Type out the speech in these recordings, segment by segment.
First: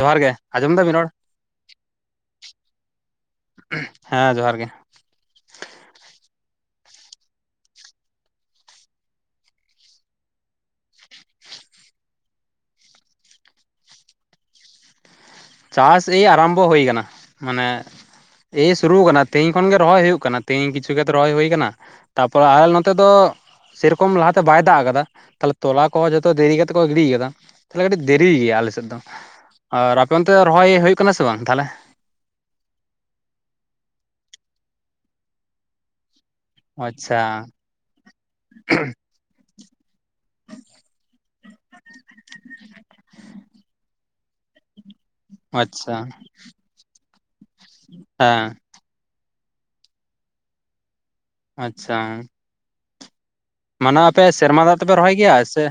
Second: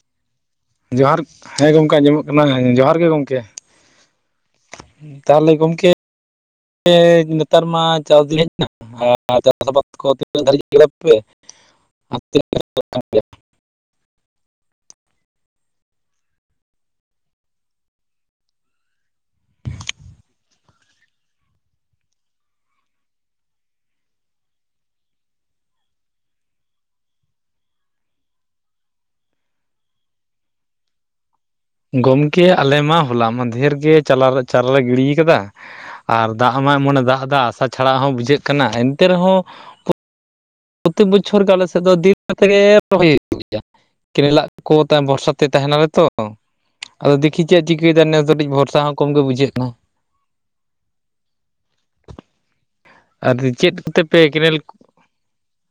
ᱡᱚᱦᱟᱨ ᱜᱮ ᱟᱸᱡᱚᱢ ᱫᱟᱵᱤᱱ ᱨᱚᱲ ᱡᱚᱦᱟᱨ ᱦᱮᱸ ᱜᱚᱢᱠᱮ ᱟᱸᱡᱚᱢᱚᱜ ᱠᱟᱱᱟ ᱡᱚᱦᱟᱨ ᱜᱮ ᱜᱚᱢᱠᱮ ᱦᱮᱸ ᱡᱚᱦᱟᱨ ᱜᱮ ᱛᱟᱦᱚᱞᱮ ᱜᱚᱝᱠᱮ ᱱᱮᱛᱟᱨ ᱢᱟ ᱪᱟᱥ ᱫᱤᱱ ᱦᱮᱡ ᱮᱱᱟ ᱟᱨ ᱪᱟᱥ ᱟᱵᱟᱫ ᱠᱚ ᱛᱤᱱᱟᱹᱜ ᱫᱷᱟᱹᱨᱤᱡ [unintelligible] ᱯᱮ ᱟᱨ ᱛᱱᱟᱹᱜ ᱪᱟᱥ ᱮᱭ ᱟᱨᱟᱢᱵᱷᱚ ᱦᱩᱭ ᱟᱠᱟᱱᱟ ᱢᱟᱱᱮ ᱮᱭ ᱥᱩᱨᱩ ᱟᱠᱟᱱᱟ ᱛᱮᱦᱤᱧ ᱠᱷᱚᱱ ᱜᱮ ᱨᱚᱦᱚᱭ ᱦᱩᱭᱩᱜ ᱠᱟᱱᱟ ᱛᱮᱦᱤᱧ ᱠᱤᱪᱷᱩ ᱠᱷᱮᱛ ᱨᱚᱦᱚᱭ ᱦᱩᱭ ᱟᱠᱟᱱᱟ ᱛᱟᱯᱚᱨᱮ ᱟᱞᱮ ᱱᱚᱛᱮ ᱫᱚ ᱥᱮᱨᱚᱠᱚᱢ ᱞᱟᱦᱟᱛᱮ ᱵᱟᱭ ᱫᱟᱜ ᱟᱠᱟᱫᱟ ᱛᱟᱦᱞᱮ ᱛᱚᱞᱟ ᱠᱚᱦᱚᱸ ᱡᱷᱚᱛᱚ ᱫᱮᱨᱤ ᱠᱟᱛᱮᱫ ᱠᱚ ᱜᱤᱰᱤ ᱟᱠᱟᱫᱟ ᱛᱟᱦᱞᱮ ᱠᱟᱹᱴᱤᱡ ᱫᱮᱨᱤᱭ ᱜᱮᱭᱟ ᱟᱞᱮ ᱥᱮᱫ ᱫᱚ ᱟᱨ ᱟᱯᱮ ᱚᱱᱛᱮ ᱫᱚ ᱨᱚᱦᱚᱭ ᱦᱳᱭᱳᱜ ᱠᱟᱱᱟ ᱥᱮ ᱵᱟᱝ ᱛᱟᱦᱞᱮ ᱜᱚᱢᱠᱮ ᱟᱞᱮ ᱢᱟ ᱦᱚᱞᱟ ᱢᱟᱫᱷᱮᱨ ᱜᱮ ᱪᱟᱞᱟᱣ ᱪᱟᱨᱟ ᱞᱮ ᱜᱤᱲᱤ ᱟᱠᱟᱫᱟ ᱟᱨ ᱫᱟᱜ ᱢᱟ ᱮᱢᱚᱱᱮ ᱟᱪᱪᱷᱟ ᱫᱟᱜ ᱮᱫᱟ ᱟᱥᱟ ᱪᱷᱟᱲᱟ ᱦᱚᱸ ᱵᱩᱡᱷᱟᱹᱜ ᱠᱟᱱᱟ ᱮᱱᱛᱮ ᱨᱮᱦᱚᱸ ᱯᱨᱚᱛᱮᱠ ᱵᱚᱪᱷᱚᱨ ᱜᱮ ᱟᱞᱮ ᱥᱮᱫ ᱫᱚ ᱫᱤᱱ ᱛᱮᱜᱮ ᱨᱚᱦᱚᱭ [inaudible] ᱦᱩᱭᱩᱜ ᱜᱮᱭᱟ ᱠᱮᱱᱮᱞᱟᱜ ᱠᱚ [inaudible] ᱛᱟᱭᱚᱢ ᱵᱷᱚᱨᱥᱟ ᱛᱮ ᱛᱟᱦᱮᱱᱟᱞᱮ ᱟᱪᱪᱷᱟ ᱛᱚ ᱟᱫᱚ ᱫᱮᱠᱷᱤ ᱪᱮᱫ ᱪᱤᱠᱟᱹᱭᱮᱫᱟ ᱱᱮᱥ ᱫᱚ ᱠᱟᱹᱴᱤᱡ ᱦᱮᱸ ᱵᱚᱨᱥᱟ ᱦᱚᱸ ᱠᱚᱢ ᱜᱮ ᱵᱩᱡᱷᱟᱹᱜ ᱠᱟᱱᱟ ᱟᱪᱪᱷᱟ ᱟᱨ [inaudible] ᱢᱟᱱᱮ ᱯᱮ ᱟᱯᱮ ᱠᱮᱱᱮᱞ ᱥᱮᱨᱢᱟ ᱫᱟᱜ ᱛᱮᱯᱮ ᱨᱚᱦᱚᱭ ᱜᱮᱭᱟ ᱥᱮ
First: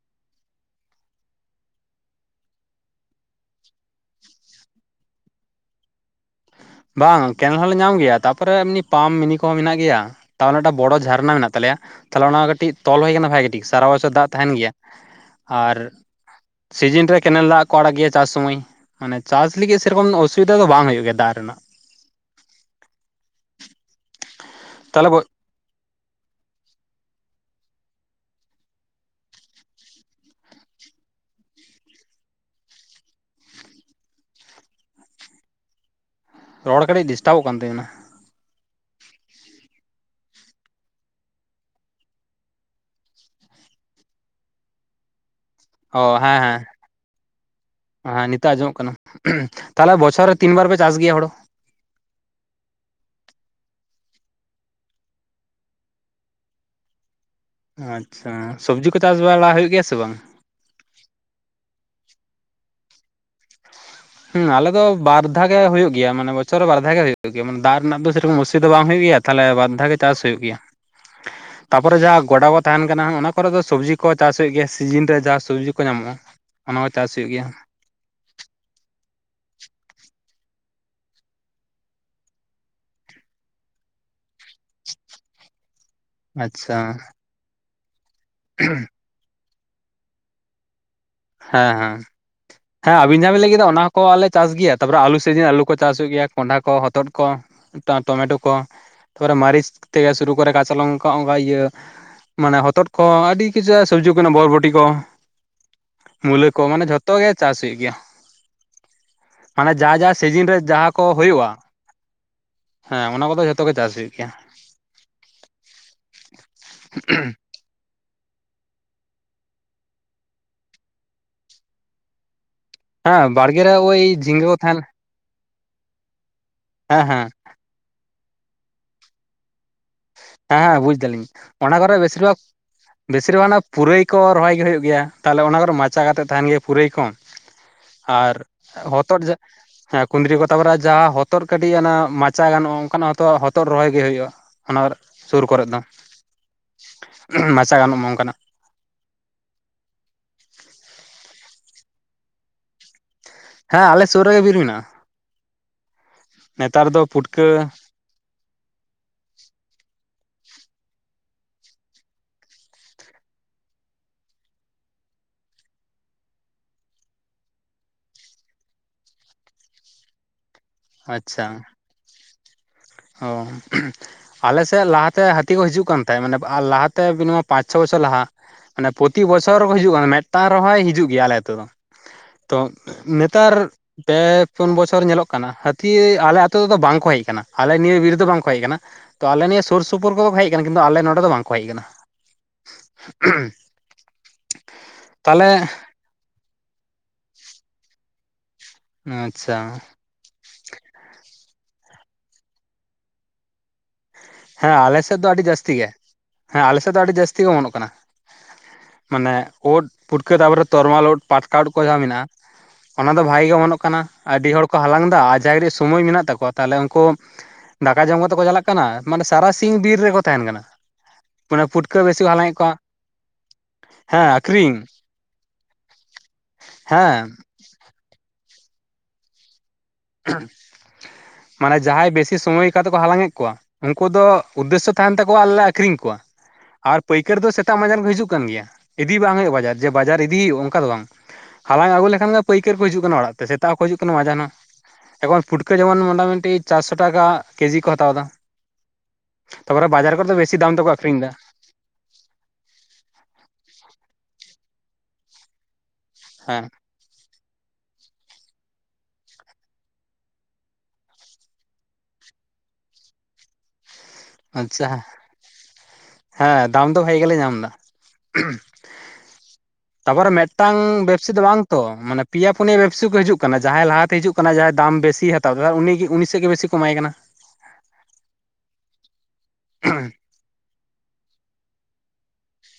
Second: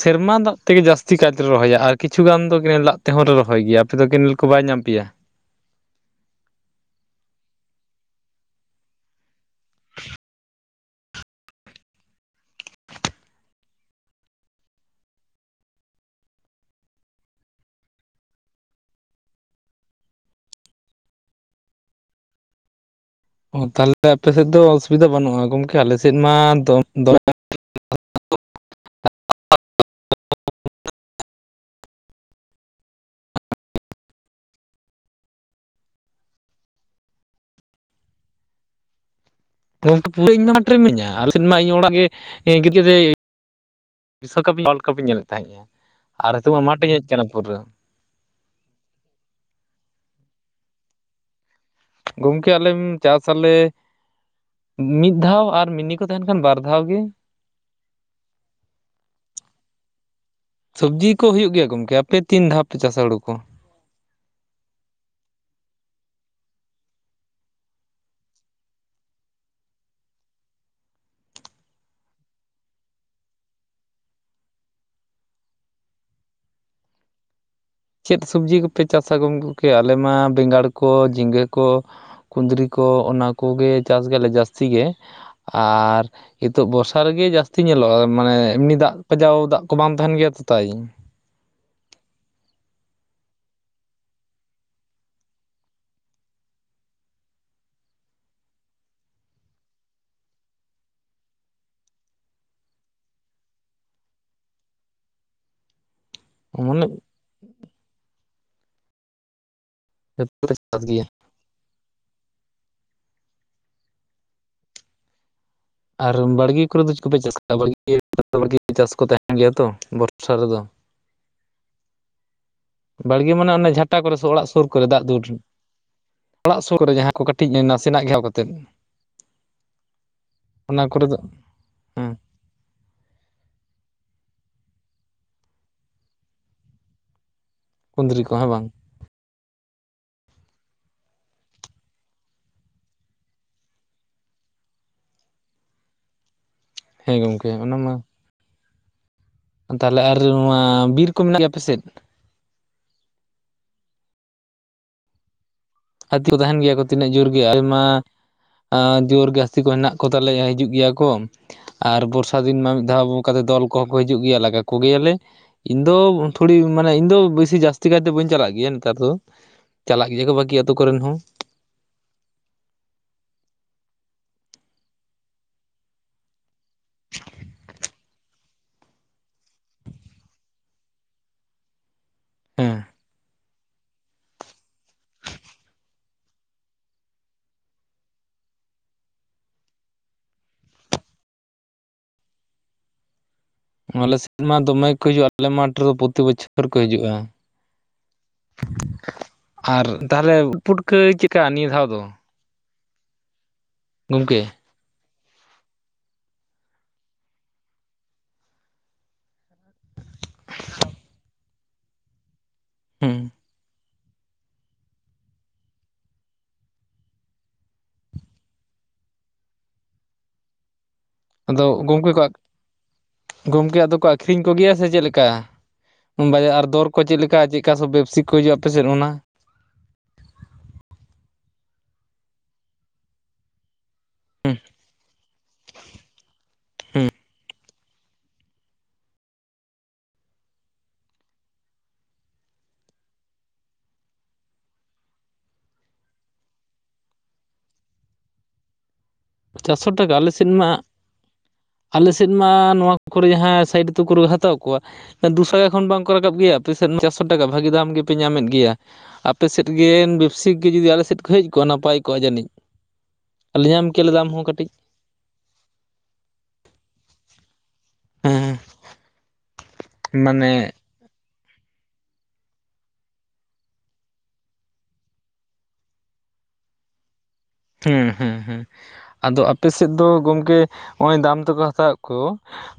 ᱥᱮᱨᱢᱟ ᱫᱟᱜ ᱛᱮᱜᱮ ᱡᱟᱹᱥᱛᱤ ᱠᱟᱭᱛᱮᱞᱮ ᱨᱚᱦᱚᱭᱟ ᱟᱨ ᱠᱤᱪᱷᱩ ᱜᱟᱱ ᱫᱚ ᱠᱮᱱᱮᱞ ᱫᱟᱜ ᱛᱮᱦᱚᱸ ᱞᱮ ᱨᱚᱦᱚᱭ ᱜᱮᱭᱟ ᱟᱯᱮ ᱫᱚ ᱠᱮᱱᱮᱞ ᱠᱚ ᱵᱟᱭ ᱧᱟᱢ ᱯᱮᱭᱟ ᱵᱟᱝ ᱠᱮᱱᱮᱞ ᱦᱚᱸᱞᱮ ᱧᱟᱢ ᱜᱮᱭᱟ ᱛᱟᱨᱯᱮ ᱮᱢᱱᱤ ᱯᱟᱢ ᱢᱤᱱᱤ ᱠᱚ ᱦᱚᱸ ᱢᱮᱱᱟᱜ ᱜᱮᱭᱟ ᱛᱟᱦᱚᱞᱮ ᱢᱤᱫᱴᱟᱜ ᱵᱚᱲᱚ ᱡᱷᱟᱨᱱᱟ ᱢᱮᱱᱟᱜ ᱛᱟᱞᱮᱭᱟ ᱛᱟᱦᱚᱞᱮ ᱚᱱᱟ ᱠᱟᱹᱴᱤᱡ ᱛᱚᱞ ᱦᱩᱭ ᱟᱠᱟᱱᱟ ᱵᱷᱟᱜᱮ ᱴᱷᱤᱠ ᱥᱟᱨᱟ ᱵᱚᱪᱷᱚᱨ ᱫᱟᱜ ᱛᱟᱦᱮᱱ ᱜᱮᱭᱟ ᱟᱨ ᱥᱤᱡᱤᱱ ᱨᱮ ᱠᱮᱱᱮᱞ ᱫᱟᱜ ᱠᱚ ᱟᱲᱟᱜ ᱜᱮᱭᱟ ᱪᱟᱥ ᱥᱚᱢᱚᱭ ᱢᱟᱱᱮ ᱪᱟᱥ ᱞᱟᱹᱜᱤᱫ ᱥᱮᱨᱚᱠᱚᱢ ᱚᱥᱩᱵᱤᱫᱷᱟ ᱫᱚ ᱵᱟᱝ ᱦᱩᱭᱩᱜ ᱜᱮᱭᱟ ᱫᱟᱜ ᱨᱮᱱᱟᱜ ᱚ ᱛᱟᱦᱚᱞᱮ ᱟᱯᱮ ᱥᱮᱫ ᱫᱚ ᱚᱥᱩᱵᱤᱫᱷᱟ ᱛᱟᱦᱚᱞᱮ ᱵᱟᱹᱱᱩᱜᱼᱟ ᱜᱚᱢᱠᱮ ᱟᱞᱮᱥᱮᱫ ᱢᱟ ᱫᱚ [inaudible] ᱫᱚᱢᱮ ᱨᱚᱲ ᱠᱟᱹᱴᱤᱡ ᱰᱤᱥᱴᱟᱵᱚᱜ ᱠᱟᱱ ᱛᱟᱵᱤᱱᱟ᱾ ᱜᱚᱢᱠᱮ ᱯᱩᱨᱟᱹ ᱤᱧ ᱢᱟ ᱢᱟᱴ ᱨᱮ ᱢᱤᱱᱟᱹᱧᱟ ᱟᱞᱮ ᱥᱮᱫ ᱢᱟ ᱤᱧ ᱚᱲᱟᱜ ᱜᱮ ᱜᱤᱛᱩᱡ ᱠᱟᱛᱮ [inaudible] ᱵᱤᱥᱚᱠᱟᱯ ᱣᱟᱞᱰ ᱠᱟᱯ ᱞᱤᱧ ᱧᱮᱞᱮᱫ ᱛᱟᱦᱮᱸᱜᱼᱟ᱾ ᱚ ᱟᱨ ᱦᱮᱸ ᱱᱤᱛᱚᱜ ᱦᱮᱸ ᱢᱟᱴᱷᱤᱧ ᱦᱮᱡ ᱟᱠᱟᱱᱟ ᱯᱩᱨᱟᱹ ᱦᱮᱸ ᱱᱤᱛᱚᱜ ᱟᱸᱡᱚᱢᱚᱜ ᱠᱟᱱᱟ ᱛᱟᱦᱚᱞᱮ ᱵᱚᱪᱷᱚᱨ ᱨᱮ ᱛᱤᱱ ᱵᱟᱨ ᱯᱮ ᱪᱟᱥ ᱜᱮᱭᱟ ᱦᱳᱲᱳ ᱜᱚᱢᱠᱮ ᱟᱞᱮᱢ ᱪᱟᱥ ᱟᱞᱮ ᱢᱤᱫ ᱫᱷᱟᱣ ᱟᱨ ᱢᱤᱱᱤ ᱠᱚ ᱛᱟᱦᱮᱱ ᱠᱷᱟᱱ ᱵᱟᱨ ᱫᱷᱟᱣ ᱜᱮ ᱟᱪᱪᱷᱟ ᱥᱚᱵᱽᱡᱤ ᱠᱚ ᱪᱟᱥ ᱵᱟᱲᱟ ᱦᱳᱭᱳᱜ ᱜᱮᱭᱟ ᱥᱮ ᱵᱟᱝ?. ᱥᱚᱵᱽᱡᱤ ᱠᱚ ᱦᱩᱭᱩᱜ ᱜᱮᱭᱟ ᱜᱚᱢᱠᱮ ᱟᱯᱮ ᱛᱤᱱ ᱫᱷᱟᱣᱯᱮ ᱪᱟᱥᱟ ᱦᱳᱲᱳ ᱠᱚ ᱦᱮᱸ ᱟᱞᱮ ᱫᱚ ᱵᱟᱨᱫᱷᱟᱣ ᱜᱮ ᱦᱳᱭᱳᱜ ᱜᱮᱭᱟ ᱢᱟᱱᱮ ᱵᱚᱪᱷᱚᱨ ᱨᱮ ᱵᱟᱨᱫᱷᱟᱣ ᱜᱮ ᱦᱳᱭᱳᱜ ᱜᱮᱭᱟ ᱢᱟᱱᱮ ᱫᱟᱜ ᱨᱮᱱᱟᱜ ᱫᱚ ᱥᱮᱨᱚᱠᱚᱢ ᱚᱥᱩᱵᱤᱫᱟ ᱵᱟᱝ ᱦᱩᱭᱩᱜ ᱜᱮᱭᱟ ᱛᱟᱦᱞᱮ ᱵᱟᱨᱫᱷᱟᱣ ᱜᱮ ᱪᱟᱥ ᱛᱟᱯᱚᱨᱮ ᱡᱟᱦᱟᱸ ᱜᱚᱰᱟ ᱠᱚ ᱛᱟᱦᱮᱱ ᱠᱟᱱᱟ ᱚᱱᱟ ᱠᱚᱨᱮ ᱫᱚ ᱥᱚᱵᱽᱡᱤ ᱠᱚ ᱪᱟᱥ ᱦᱩᱭᱩᱜ ᱜᱮᱭᱟ ᱥᱤᱡᱤᱱ ᱨᱮ ᱡᱟᱦᱟᱸ ᱥᱚᱵᱽᱡᱤ ᱠᱚ ᱧᱟᱢᱚᱜᱼᱟ ᱚᱱᱟ ᱦᱚᱸ ᱪᱟᱥ ᱦᱩᱭᱩᱜ ᱜᱮᱭᱟ ᱪᱮᱫ ᱥᱚᱵᱽᱡᱤ ᱠᱚᱯᱮ ᱪᱟᱥᱟ ᱜᱚᱢᱜᱮ ᱟᱞᱮ ᱢᱟ ᱵᱮᱸᱜᱟᱲ ᱠᱚ ᱡᱷᱤᱸᱜᱟᱹ ᱠᱚ ᱠᱩᱫᱽᱨᱤ ᱠᱚ ᱚᱱᱟ ᱠᱚᱜᱮ ᱪᱟᱥ ᱜᱮᱭᱟᱞᱮ ᱡᱟᱹᱥᱛᱤ ᱜᱮ ᱟᱨ ᱱᱤᱛᱳᱜ ᱟᱪᱪᱷᱟ ᱵᱚᱨᱥᱟ ᱨᱮᱜᱮ ᱡᱟᱹᱥᱛᱤ ᱧᱮᱞᱚᱜᱼᱟ ᱢᱟᱱᱮ ᱮᱢᱱᱤ ᱫᱟᱜ ᱯᱟᱸᱡᱟᱣ ᱫᱟᱜ ᱠᱚ ᱵᱟᱝ ᱛᱟᱦᱮᱱ ᱜᱮᱭᱟ ᱛᱚ ᱛᱟᱭ ᱦᱮᱸ ᱦᱮᱸ ᱦᱮᱸ ᱟᱵᱤᱱ ᱡᱟᱦᱟᱸ ᱵᱤᱱ ᱞᱟᱹᱭ ᱠᱮᱫᱟ ᱚᱱᱟ ᱠᱚ ᱟᱞᱮ ᱪᱟᱥ ᱜᱮᱭᱟ ᱛᱟᱨᱯᱚᱨᱮ ᱟᱹᱞᱩ ᱥᱤᱡᱤᱱ ᱟᱞᱩ ᱠᱚ ᱪᱟᱥ ᱦᱩᱭᱩᱜ ᱜᱮᱭᱟ ᱠᱚᱸᱰᱷᱟ ᱠᱚ ᱦᱚᱛᱚᱫ ᱠᱚ ᱴᱚᱢᱮᱴᱳ ᱠᱚ ᱛᱟᱨ ᱯᱚᱨᱮ ᱢᱟᱹᱨᱤᱪ ᱛᱮᱜᱮ ᱥᱩᱨᱩ ᱠᱚᱨᱮ ᱠᱟᱪᱟ ᱞᱚᱝᱠᱟ ᱚᱱᱠᱟ ᱤᱭᱟᱹ ᱢᱟᱱᱮ ᱦᱚᱛᱚᱫ ᱠᱚ ᱟᱹᱰᱤ ᱠᱤᱡᱟ [inaudible] ᱥᱚᱵᱽᱡᱤ ᱠᱟᱱᱟ ᱵᱚᱨᱵᱚᱴᱤ ᱠᱚ᱾ ᱢᱩᱞᱟᱹ ᱠᱚ ᱢᱟᱱᱮ ᱡᱷᱚᱛᱚ ᱜᱮ ᱪᱟᱥ ᱦᱩᱭᱩᱜ ᱜᱮᱭᱟ᱾ ᱢᱟᱱᱮ ᱡᱟ ᱡᱟ ᱡᱚᱛᱚ ᱥᱤᱡᱤᱱ ᱞᱮ ᱨᱮ ᱪᱟᱥ ᱡᱟᱦᱟᱸ ᱠᱚ ᱜᱮᱭᱟ ᱦᱳᱭᱳᱜᱼᱟ᱾ ᱦᱮᱸ ᱚᱱᱟ ᱠᱚ ᱫᱚ ᱡᱷᱚᱛᱚ ᱜᱮ ᱪᱟᱥ ᱦᱩᱭᱩᱜ ᱜᱮᱭᱟ᱾ ᱟᱨ ᱵᱟᱲᱜᱮ ᱠᱚᱨᱮ ᱫᱚ ᱪᱮᱫ ᱠᱚᱯᱮ ᱪᱟᱥᱼᱟ ᱵᱟᱲᱜᱤ [inaudible] ᱪᱟᱥ ᱠᱚ ᱛᱟᱦᱮᱱ ᱜᱮᱭᱟ ᱛᱚ ᱵᱚᱨᱥᱟ ᱨᱮᱫᱚ ᱵᱟᱲᱜᱮ ᱦᱮᱸ ᱢᱟᱱᱮ ᱚᱱᱮ ᱨᱮ ᱡᱷᱟᱴᱟ ᱳᱭ ᱠᱚᱨᱮ ᱥᱮ ᱡᱷᱤᱸᱜᱟᱹ ᱚᱲᱟᱜ ᱠᱚ ᱥᱩᱨ ᱛᱟᱦᱮᱱ ᱠᱚᱨᱮ ᱫᱟᱜ ᱫᱟᱹᱨ [unintelligible] ᱚᱲᱟᱜ ᱥᱩᱨ ᱠᱚᱨᱮ ᱦᱮᱸ ᱡᱟᱦᱟᱸᱭ ᱠᱚ ᱦᱮᱸ ᱠᱟᱹᱴᱤᱡ ᱱᱟᱥᱮᱱᱟᱜ ᱜᱮᱣ [unintelligible] ᱠᱟᱛᱮᱫ, ᱦᱮᱸ ᱦᱮᱸ ᱚᱱᱟ ᱵᱩᱡ ᱠᱚᱨᱮ ᱫᱚ ᱫᱟᱞᱤᱧ ᱚᱱᱟ ᱠᱚᱨᱮ ᱦᱮᱸ ᱵᱮᱥᱤᱨ ᱵᱷᱟᱜᱽᱼᱼ ᱵᱮᱥᱤᱨ ᱵᱷᱟᱜᱽ ᱯᱩᱨᱟᱹᱭ ᱠᱚ ᱨᱚᱦᱚᱭ ᱜᱮ ᱦᱩᱭᱩᱜ ᱜᱮᱭᱟ ᱛᱟᱦᱚᱞᱮ ᱚᱱᱟ ᱠᱚᱨᱮ ᱢᱟᱪᱟ ᱠᱟᱛᱮ ᱛᱟᱦᱮᱱ ᱜᱮᱭᱟ ᱯᱩᱨᱟᱹᱭ ᱠᱚ ᱠᱩᱸᱫᱽᱨᱤ ᱠᱚ ᱟᱨ ᱦᱮᱸ ᱵᱟᱝ ᱦᱚᱛᱚᱫ ᱡᱮ ᱦᱮᱸ ᱠᱩᱸᱫᱽᱨᱤ ᱠᱚ ᱛᱟᱯᱚᱨᱮ ᱡᱟᱦᱟᱸ ᱦᱚᱛᱚᱫ ᱠᱟᱹᱴᱤᱡ ᱚᱱᱟ ᱢᱟᱪᱟ ᱜᱟᱱᱚᱜᱼᱟ ᱚᱱᱠᱟᱱᱟᱜ ᱦᱚᱛᱚ ᱦᱚᱛᱚᱫ ᱨᱚᱦᱚᱭ ᱜᱮ ᱦᱩᱭᱩᱜᱼᱟ ᱟᱨ ᱥᱩᱨ ᱠᱚᱨᱮᱫ ᱫᱚ ᱦᱮᱸ ᱜᱚᱢᱠᱮ ᱚᱱᱟ ᱢᱟᱪᱟ ᱜᱟᱱᱚᱜ ᱢᱟ ᱚᱱᱠᱟᱱᱟᱜ ᱛᱟᱦᱚᱞᱮ ᱟᱨ ᱱᱚᱣᱟ ᱵᱤᱨ ᱠᱚ ᱢᱮᱱᱟᱜ ᱜᱮᱭᱟ ᱟᱯᱮᱥᱮᱫ?. ᱦᱮᱸ ᱟᱞᱮ ᱥᱩᱨ ᱨᱮᱜᱮ ᱵᱤᱨ ᱢᱮᱱᱟᱜᱼᱟ᱾ ᱦᱟᱹᱛᱤ ᱠᱚ ᱛᱟᱦᱮᱱ ᱜᱮᱭᱟ ᱠᱚ ᱱᱮᱛᱟᱨ ᱫᱚ ᱛᱤᱱᱟᱹᱜ ᱡᱳᱨ ᱜᱮ ᱯᱩᱴᱠᱟᱹ ᱟᱭᱢᱟᱻ ᱟ ᱡᱳᱨ ᱡᱟᱹᱥᱛᱤ ᱠᱚ ᱦᱮᱱᱟᱜ ᱠᱚᱛᱟᱞᱮᱭᱟ ᱦᱤᱡᱩᱜ ᱜᱮᱭᱟ ᱠᱚ ᱟᱨ ᱵᱚᱨᱥᱟ ᱫᱤᱱ ᱢᱟ ᱢᱤᱫ ᱫᱷᱟᱣ ᱚᱱᱠᱟᱛᱮ ᱫᱚᱞ ᱠᱚᱦᱚᱸ ᱠᱚ ᱦᱤᱡᱩᱜ ᱜᱮᱭᱟ ᱞᱟᱜ ᱠᱚ ᱜᱮᱭᱟᱞᱮ᱾ ᱤᱧ ᱫᱚ ᱛᱷᱚᱲᱤ ᱢᱟᱱᱮ ᱤᱧ ᱫᱚ ᱵᱮᱥᱤ ᱡᱟᱹᱥᱛᱤ ᱠᱟᱭᱛᱮ ᱵᱟᱹᱧ ᱪᱟᱞᱟᱜ ᱜᱮᱭᱟ ᱱᱮᱛᱟᱨ ᱫᱚ᱾ ᱪᱟᱞᱟᱜ ᱜᱮᱭᱟ ᱠᱚ [inaudible] ᱟᱪᱪᱷᱟ ᱾ ᱚ ᱟᱞᱮᱥᱮᱫ ᱞᱟᱦᱟᱛᱮ ᱦᱟᱹᱛᱤ ᱠᱚ ᱦᱤᱡᱩᱜ ᱠᱟᱱ ᱛᱟᱭ ᱢᱟᱱᱮ ᱟᱨ ᱞᱟᱦᱟᱛᱮ ᱵᱤᱢᱟ [inaudible] ᱯᱟᱸᱪ ᱪᱷᱚ ᱵᱚᱪᱷᱚᱨ ᱞᱟᱦᱟ ᱾ ᱢᱟᱱᱮ ᱯᱨᱚᱛᱤ ᱵᱚᱪᱷᱚᱨ ᱨᱮ ᱠᱚ ᱦᱤᱡᱩᱜ ᱠᱟᱱᱟ ᱢᱤᱫᱴᱟᱝ ᱨᱮᱦᱚᱸᱚᱭ ᱦᱤᱡᱩᱜ ᱜᱮᱭᱟ ᱟᱞᱮ ᱟᱹᱛᱩ ᱫᱚ ᱾ ᱛᱚ ᱦᱮᱸ ᱱᱮᱛᱟᱨ ᱯᱮ ᱯᱩᱱ ᱵᱚᱪᱷᱚᱨ ᱧᱮᱞᱚᱜ ᱠᱟᱱᱟ ᱦᱟᱹᱛᱤ ᱟᱞᱮ ᱟ ᱟᱹᱛᱩᱳ ᱨᱮᱫᱚ ᱵᱟᱝᱠᱚ ᱦᱮᱡ ᱟᱠᱟᱱᱟ ᱾ ᱟᱞᱮ ᱱᱤᱭᱟᱹ ᱵᱤᱨ ᱫᱚ ᱵᱟᱝᱠᱚ ᱦᱮᱡ ᱟᱠᱟᱱᱟ ᱛᱚ ᱟᱞᱮ ᱱᱤᱭᱟᱹ ᱥᱩᱨ ᱥᱩᱯᱩᱨ ᱠᱚᱫᱚ ᱠᱚ ᱦᱮᱡ ᱟᱠᱟᱱᱟ ᱠᱤᱱᱛᱩ ᱟᱞᱮ ᱱᱚᱸᱰᱮ ᱫᱚ ᱵᱟᱝᱠᱚ ᱦᱮᱡ ᱟᱠᱟᱱᱟ᱾ [unintelligible] ᱟᱞᱮ ᱥᱮᱫᱢᱟ ᱫᱚᱢᱮ ᱠᱚ ᱦᱤᱡᱩᱜᱼᱟ ᱛᱟᱦᱚᱞᱮ ᱟᱞᱮ ᱢᱟᱴᱷ ᱨᱮᱫᱚ ᱯᱨᱚᱛᱤ ᱵᱚᱪᱷᱚᱨ ᱠᱚ ᱦᱤᱡᱩᱜᱼᱟ। ᱟᱪᱪᱷᱟ ᱟᱨ ᱛᱟᱦᱚᱞᱮ ᱯᱩᱴᱠᱟᱹᱭ ᱪᱠᱼᱟ ᱱᱤᱭᱟᱹ ᱫᱷᱟᱣ ᱫᱚ᱾ ᱜᱚᱢᱠᱮ, ᱦᱮᱸ ᱟᱞᱮᱥᱮᱫ ᱫᱚ ᱟᱹᱰᱤ ᱡᱟᱹᱥᱛᱤ ᱜᱮ ᱦᱮᱸ ᱟᱞᱮᱥᱮᱫ ᱫᱚ ᱟᱹᱰᱤ ᱡᱟᱹᱥᱛᱤ ᱜᱮ ᱚᱢᱚᱱᱚᱜ ᱠᱟᱱᱟ। ᱢᱟᱱᱮ ᱩᱫ ᱯᱩᱴᱠᱟᱹ ᱛᱟᱯᱚᱨᱮ ᱛᱚᱨᱭᱟᱞ ᱩᱫ ᱯᱟᱴᱠᱟ ᱩᱫ ᱠᱚ ᱡᱟᱦᱟᱸ ᱢᱮᱱᱟᱜ-ᱟ ᱚᱱᱟ ᱫᱚ ᱦᱮᱸ ᱵᱷᱟᱜᱤ ᱜᱮ ᱚᱢᱚᱱᱚᱜ ᱼᱼ ᱟᱹᱰᱤ ᱦᱚᱲ ᱠᱚ ᱦᱟᱞᱟᱝ ᱮᱫᱟ [inaudible] ᱥᱚᱢᱚᱭ ᱢᱮᱱᱟᱜ ᱛᱟᱠᱚᱣᱟ ᱛᱟᱦᱚᱞᱮ ᱩᱱᱠᱩ ᱫᱟᱠᱟ ᱡᱚᱢ ᱠᱟᱛᱮ ᱠᱚ ᱪᱟᱞᱟᱜ ᱠᱟᱱᱟ ᱢᱟᱱᱮ ᱥᱟᱨᱟᱥᱤᱝ ᱵᱤᱨ ᱨᱮᱠᱚ ᱛᱟᱦᱮᱱ ᱠᱟᱱᱟ᱾ ᱢᱟᱱᱮ ᱯᱩᱴᱠᱟᱹ ᱵᱮᱥᱤ ᱠᱚ ᱦᱟᱞᱟᱝᱮᱫ ᱠᱚᱣᱟ ᱾ ᱜᱚᱝᱠᱮ ᱟᱫᱚ ᱠᱚ ᱟᱠᱷᱨᱤᱧ ᱠᱚᱜᱮᱭᱟ ᱥᱮ ᱪᱮᱫᱞᱮᱠᱟ ᱵᱟᱡ [unintelligible] ᱟᱨ ᱫᱚᱨ ᱠᱚ ᱪᱮᱫᱞᱮ ᱦᱮᱸ ᱞᱮᱠᱟ ᱪᱮᱫ? ᱚᱠᱟᱥᱮᱫ ᱵᱮᱯᱥᱤᱠ ᱠᱚ ᱦᱤᱡᱩᱜ-ᱟ ᱟᱯᱮᱥᱮᱫ ᱚᱱᱟ [unintelligible] ᱢᱟᱱᱮ ᱡᱟᱦᱟᱸᱭ ᱵᱮᱥᱤ ᱥᱚᱢᱚᱭ ᱠᱟᱛᱮ ᱠᱚ ᱦᱟᱞᱟᱝᱮᱫ ᱠᱚᱣᱟ᱾ ᱩᱱᱠᱩ ᱫᱚ ᱩᱫᱽᱫᱮᱥᱥᱚ ᱛᱟᱦᱮᱱ ᱛᱟᱠᱚᱣᱟ ᱟᱞᱮ ᱞᱮ ᱟᱠᱷᱨᱤᱧ ᱠᱚᱣᱟ ᱟᱨ ᱯᱟᱹᱭᱠᱟᱹᱨᱤ ᱫᱚ ᱥᱮᱛᱟᱜ ᱵᱟᱡᱟᱨ ᱠᱚ ᱦᱤᱡᱩᱜ ᱠᱟᱱ ᱜᱮᱭᱟ ᱤᱫᱤ ᱵᱟᱝ ᱦᱩᱭᱩᱜᱼᱟ ᱵᱟᱡᱟᱨ ᱡᱮ ᱵᱟᱡᱟᱨ ᱤᱫᱤ ᱦᱩᱭᱩᱜᱼᱟ ᱚᱱᱠᱟ ᱫᱚ ᱵᱟᱝ᱾ ᱦᱟᱞᱟᱝ ᱟᱹᱜᱩ ᱞᱮᱠᱷᱟᱱ ᱯᱟᱹᱭᱠᱟᱹᱨ ᱠᱚ ᱦᱤᱡᱩᱜ ᱠᱟᱱᱟ ᱚᱲᱟᱜ ᱛᱮ ᱥᱮᱛᱟᱜ ᱠᱚ ᱦᱤᱡᱩᱜ ᱠᱟᱱᱟ ᱢᱟᱡᱟᱱ ᱦᱚᱸ᱾ ᱮᱠᱷᱚᱱ ᱯᱷᱩᱴᱠᱟᱹ ᱡᱮᱢᱚᱱ ᱢᱚᱴᱟᱢᱩᱴᱤ ᱪᱟᱨᱥᱚ ᱴᱟᱠᱟ ᱠᱮᱡᱤ ᱠᱚ ᱦᱟᱛᱟᱣ ᱮᱫᱟ᱾ ᱛᱟᱯᱚᱨᱮ ᱪᱟᱨᱥᱚ ᱵᱟᱡᱟᱨ ᱠᱚᱨᱮ ᱫᱚ ᱵᱮᱥᱤ ᱫᱟᱢ ᱛᱮᱠᱚ ᱟᱠᱷᱨᱤᱧ ᱮᱫᱟ᱾ ᱟᱞᱮ ᱥᱮᱫ ᱢᱟ ᱱᱚᱣᱟ ᱠᱚᱨᱮ ᱡᱟᱦᱟᱸ ᱥᱟᱭᱤᱰ ᱟᱛᱩ ᱠᱚᱨᱮ ᱠᱚ ᱦᱟᱛᱟᱣ ᱠᱚᱣᱟ ᱫᱩᱥᱠᱟ ᱠᱷᱚᱱ ᱵᱟᱝ ᱠᱚ ᱨᱟᱠᱟᱵ ᱜᱮᱭᱟ ᱦᱮᱸ ᱟᱯᱮ ᱥᱮᱫ ᱪᱟᱨᱥᱚ ᱴᱟᱠᱟ ᱵᱷᱟᱜᱤ ᱫᱟᱢ ᱜᱮᱯᱮ ᱧᱟᱢᱮᱫ ᱜᱮᱭᱟ᱾ ᱟᱯᱮ ᱥᱮᱫ ᱜᱮ ᱵᱮᱯᱥᱤᱠ ᱜᱮ ᱡᱩᱫᱤ ᱟᱞᱮ ᱥᱮᱫ ᱠᱚ ᱦᱮᱡ ᱠᱚᱜ-ᱟ ᱱᱟᱯᱟᱭ ᱠᱚᱜ-ᱟ ᱡᱟᱹᱱᱤᱡ ᱟᱞᱤᱧ ᱧᱟᱢ ᱠᱮᱭᱟᱞᱮ ᱫᱟᱢ ᱦᱚᱸ ᱠᱟᱹᱴᱤᱡ ᱟᱪᱪᱷᱟ ᱦᱮᱸ ᱫᱟᱢ ᱫᱚ ᱵᱷᱟᱜ ᱜᱮᱞᱮ ᱧᱟᱢ ᱮᱫᱟ ᱾ ᱦᱮᱸ ᱛᱟᱯᱚᱨᱮ ᱢᱟᱱᱮ ᱢᱤᱫᱴᱟᱝ ᱵᱮᱯᱥᱤ ᱫᱚ ᱵᱟᱝ ᱛᱚ ᱢᱟᱱᱮ ᱯᱮᱭᱟ ᱯᱩᱱᱭᱟ ᱵᱮᱵᱥᱤ ᱠᱚ ᱦᱤᱡᱩᱜ ᱠᱟᱱᱟ ᱡᱟᱦᱟᱸᱭ ᱞᱟᱦᱟᱛᱮ ᱦᱤᱡᱩᱜ ᱠᱟᱱᱟ ᱡᱟᱦᱟᱸᱭ ᱫᱟᱢ ᱵᱮᱥᱤᱭ ᱦᱟᱛᱟᱣ ᱩᱱᱤ ᱩᱱᱤ ᱥᱮᱫ ᱜᱮ ᱵᱮᱥᱤ ᱠᱚᱢᱟᱭ ᱠᱟᱱᱟ। ᱦᱩᱸ ᱦᱮᱸ ᱦᱮᱸ ᱟᱫᱚ ᱟᱯᱮ ᱥᱮᱫ ᱫᱚ ᱜᱚᱢᱠᱮ ᱱᱚᱜ-ᱚᱭ ᱫᱟᱢ ᱛᱮᱠᱚ ᱦᱟᱛᱟᱣᱮᱫ ᱠᱚ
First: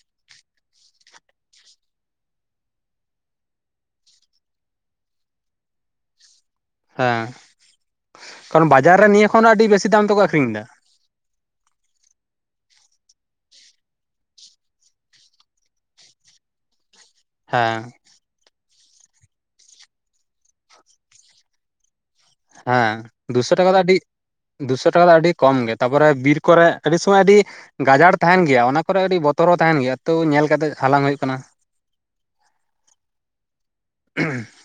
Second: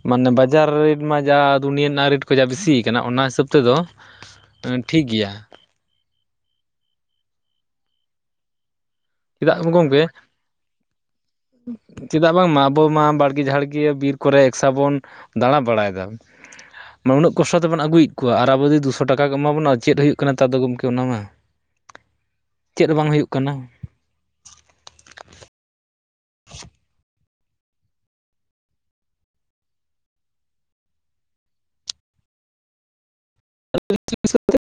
ᱢᱟᱱᱮ ᱵᱟᱡᱟᱨ ᱨᱮᱴ ᱢᱟ ᱡᱟ ᱫᱩᱱᱤᱭᱟᱹ ᱨᱮᱱᱟᱜ ᱨᱮᱴ ᱠᱚ ᱡᱟ ᱵᱮᱥᱤ ᱠᱟᱱᱟ ᱚᱱᱟ ᱦᱤᱥᱟᱹᱵ ᱛᱮᱫᱚ [inaudible] ᱴᱷᱤᱠ ᱜᱮᱭᱟ। ᱦᱮᱸ ᱠᱟᱨᱚᱱ ᱵᱟᱡᱟᱨ ᱨᱮ ᱱᱤᱭᱟᱹ ᱠᱷᱚᱱ ᱦᱚᱸ ᱪᱮᱫᱟᱜ ᱟᱹᱰᱤ ᱵᱮᱥᱤ ᱜᱚᱝᱠᱮ, ᱫᱟᱢ ᱛᱮᱠᱚ ᱟᱠᱷᱨᱤᱧ ᱮᱫᱟ ᱪᱮᱫᱟᱜ ᱵᱟᱝᱢᱟ ᱟᱵᱚ ᱢᱟ ᱵᱟᱲᱜᱮ ᱡᱷᱟᱲᱜᱮ ᱵᱤᱨ ᱠᱚᱨᱮ ᱮᱠᱥᱟ ᱵᱚᱱ ᱫᱟᱬᱟ ᱵᱟᱲᱟᱭᱮᱫᱟ, [inaudible] ᱢᱟᱱᱮ ᱩᱱᱟᱹᱜ ᱠᱚᱥᱴᱚ ᱛᱮᱵᱚ ᱦᱮᱸ ᱟᱹᱜᱩᱭᱮᱫ ᱠᱚᱣᱟ ᱟᱨ ᱟᱵᱚ [unintelligible] ᱫᱩᱥᱚ ᱴᱟᱠᱟ ᱠᱚ ᱮᱢᱟ ᱵᱚᱱᱟ ᱪᱮᱫ ᱦᱩᱭᱩᱜ ᱠᱟᱱᱟ ᱛᱟᱫᱚ ᱜᱚᱢᱠᱮ ᱚᱱᱟ ᱢᱟ। ᱪᱮᱫ ᱦᱮᱸ ᱦᱚᱸ ᱵᱟᱝ ᱦᱩᱭᱩᱜ ᱫᱩᱥᱚ ᱠᱟᱱᱟ ᱴᱟᱠᱟ ᱫᱚ ᱟᱹᱰᱤ ᱫᱩᱥᱚ ᱴᱟᱠᱟ ᱫᱚ ᱟᱹᱰᱤ, ᱠᱚᱢ ᱜᱮ ᱛᱟᱨᱯᱚᱨᱮ ᱵᱤᱨ ᱠᱚᱨᱮ ᱟᱹᱰᱤ ᱥᱚᱢᱚᱭ ᱟᱹᱰᱤ ᱜᱟᱡᱟᱲ ᱛᱟᱦᱮᱱ ᱜᱮᱭᱟ ᱚᱱᱟ ᱠᱚᱨᱮ ᱟᱹᱰᱤ ᱵᱚᱛᱚᱨ ᱦᱚᱸ ᱛᱟᱦᱮᱱ ᱜᱮᱭᱟ ᱛᱚ ᱧᱮᱞ ᱠᱟᱛᱮᱫ ᱦᱟᱞᱟᱝ ᱦᱩᱭᱩᱜ ᱠᱟᱱᱟ। [inaudible] [inaudible]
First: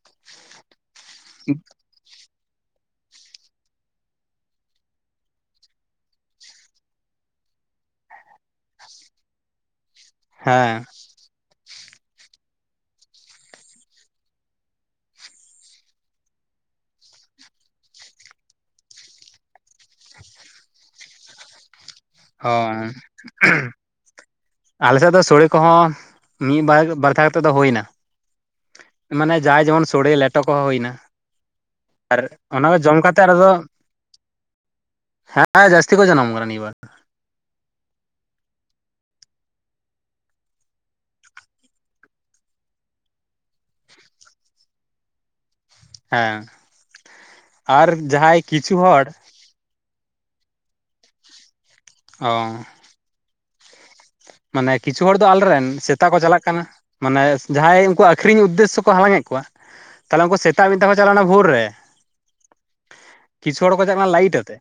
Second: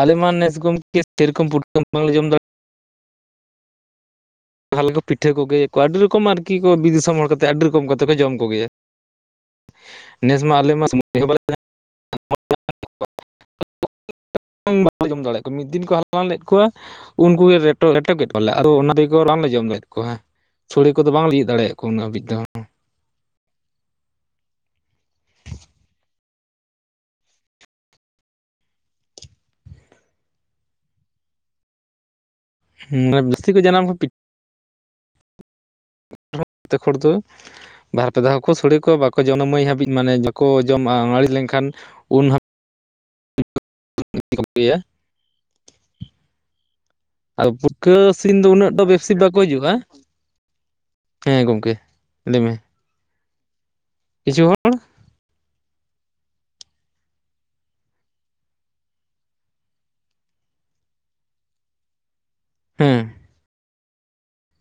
ᱟᱞᱮᱢᱟ ᱱᱮᱥ ᱜᱚᱢᱠᱮ ᱥᱮᱨᱚᱠᱚᱢ ᱯᱩᱴᱠᱟᱹᱢ ᱵᱟᱝᱞᱮ ᱡᱚᱢ ᱫᱟᱲᱮ ᱟᱞᱮ ᱫᱚ ᱯᱤᱴᱷᱟᱹ ᱠᱚᱜᱮ ᱟᱹᱰᱤ ᱨᱚᱠᱚᱢ ᱟᱨ ᱠᱤᱠᱚ ᱵᱤᱨ ᱫᱤᱥᱚᱢ ᱦᱚᱲ ᱠᱟᱛᱮᱫᱽ ᱟᱹᱰᱤ ᱨᱚᱠᱚᱢ ᱠᱟᱛᱮᱫᱽ ᱠᱚ ᱡᱚᱢ ᱠᱚᱜᱮᱭᱟ ᱱᱮᱥ ᱢᱟ ᱦᱮᱸ ᱟᱞᱮᱢᱟ ᱥᱚᱢᱚᱭ ᱦᱚᱸ [inaudible] ᱵᱟᱝᱞᱮ ᱡᱚᱢ ᱫᱟᱲᱮᱭᱟᱜ ᱠᱚᱣᱟ ᱢᱤᱫ ᱫᱤᱱ ᱠᱚ ᱦᱟᱞᱟᱝ ᱞᱮᱫ ᱠᱚᱣᱟ ᱩᱱᱠᱩ ᱜᱮ ᱨᱮᱴᱚ ᱞᱮᱴᱚ ᱠᱮᱫ ᱠᱚᱣᱟ ᱞᱮ ᱟᱫᱚ ᱚᱱᱟ ᱫᱤᱠ ᱨᱟᱱ ᱞᱮ ᱡᱚᱢ ᱮᱫ ᱠᱚᱣᱟ ᱥᱚᱲᱮ ᱠᱚᱫᱚ ᱵᱟᱝ ᱞᱮ ᱤᱭᱮᱫ ᱫᱟᱲᱮᱭᱟ ᱠᱚᱣᱟ ᱩᱱᱟᱹᱜ ᱦᱟᱹᱵᱤᱡ ᱫᱚ [inaudible] ᱟᱞᱮᱥᱮᱫ ᱫᱚ ᱥᱚᱲᱮ ᱠᱚᱦᱚᱸ ᱢᱤᱫ ᱵᱟᱨ ᱵᱟᱨᱫᱷᱟ ᱠᱟᱛᱮᱫ ᱫᱚ ᱦᱩᱭ ᱮᱱᱟ ᱢᱟᱱᱮ ᱡᱟᱦᱟᱸᱟᱭ ᱡᱮᱢᱚᱱ ᱥᱚᱲᱮ ᱞᱮᱴᱚ ᱠᱚᱦᱚᱸ ᱦᱩᱭᱱᱟ ᱟᱨ ᱚᱱᱟ ᱠᱚ ᱡᱚᱢ ᱠᱟᱛᱮᱫ ᱟᱫᱚ ᱡᱟᱹᱥᱛᱤ ᱠᱚ ᱡᱟᱱᱟᱢ ᱠᱚ ᱦᱮᱸ ᱡᱟᱹᱥᱛᱤ ᱠᱚ ᱡᱟᱱᱟᱢ ᱠᱟᱱᱟ ᱱᱤᱭᱟᱹ ᱵᱟᱨ ᱦᱚᱲ ᱫᱚ ᱵᱟᱨ ᱯᱮ ᱫᱷᱟᱣ ᱥᱚᱲᱮ ᱠᱚ ᱵᱟᱠᱚ ᱡᱚᱱ ᱢᱟᱹᱭ ᱦᱟᱹᱵᱤᱡ ᱢᱟᱱᱮ ᱵᱟᱠᱚ ᱡᱚᱢ-ᱟ ᱱᱟᱹᱲᱤ ᱞᱮᱱᱠᱷᱟᱱ ᱩᱱ [inaudible] ᱯᱮᱭᱟ ᱦᱮᱸ ᱟᱨ ᱯᱩᱠᱟᱹ ᱥᱤᱱ ᱡᱟᱦᱟᱸᱭ ᱫᱚ ᱩᱱᱟᱹᱜ ᱠᱤᱪᱷᱩ ᱫᱚ ᱦᱚᱲ ᱵᱮᱥᱤ ᱵᱟᱝ ᱠᱚ ᱦᱤᱡᱩᱜ-ᱟ ᱦᱮᱸ ᱜᱚᱝᱠᱮ ᱚᱸ ᱠᱤᱪᱷᱩ ᱦᱚᱲ ᱢᱟᱱᱮ ᱠᱤᱪᱷ ᱠᱤᱪᱷᱩ ᱦᱚᱲ ᱫᱚ ᱟᱞᱮ ᱨᱮᱱ ᱥᱮᱛᱟᱜ ᱠᱚ ᱪᱟᱞᱟᱜ ᱠᱟᱱᱟ ᱢᱟᱱᱮ ᱡᱟᱦᱟᱸᱭ ᱩᱱᱠᱩ ᱟᱠᱷᱨᱤᱧ ᱩᱫᱽᱫᱮᱥ ᱥᱚ ᱠᱚ ᱦᱟᱞᱟᱝ ᱮᱫ ᱠᱚᱣᱟ ᱛᱟᱦᱚᱞᱮ ᱩᱱᱠᱩ ᱥᱮᱛᱟᱜ ᱢᱤᱫ ᱰᱷᱟᱣ ᱠᱚ ᱪᱟᱞᱟᱣᱱᱟ ᱵᱷᱩᱨ ᱨᱮ ᱦᱮᱸ ᱠᱤᱪᱷᱩ ᱦᱚᱲ ᱠᱚ ᱪᱟᱞᱟᱜ ᱠᱟᱱᱟ ᱞᱟᱭᱤᱴ ᱟᱛᱮ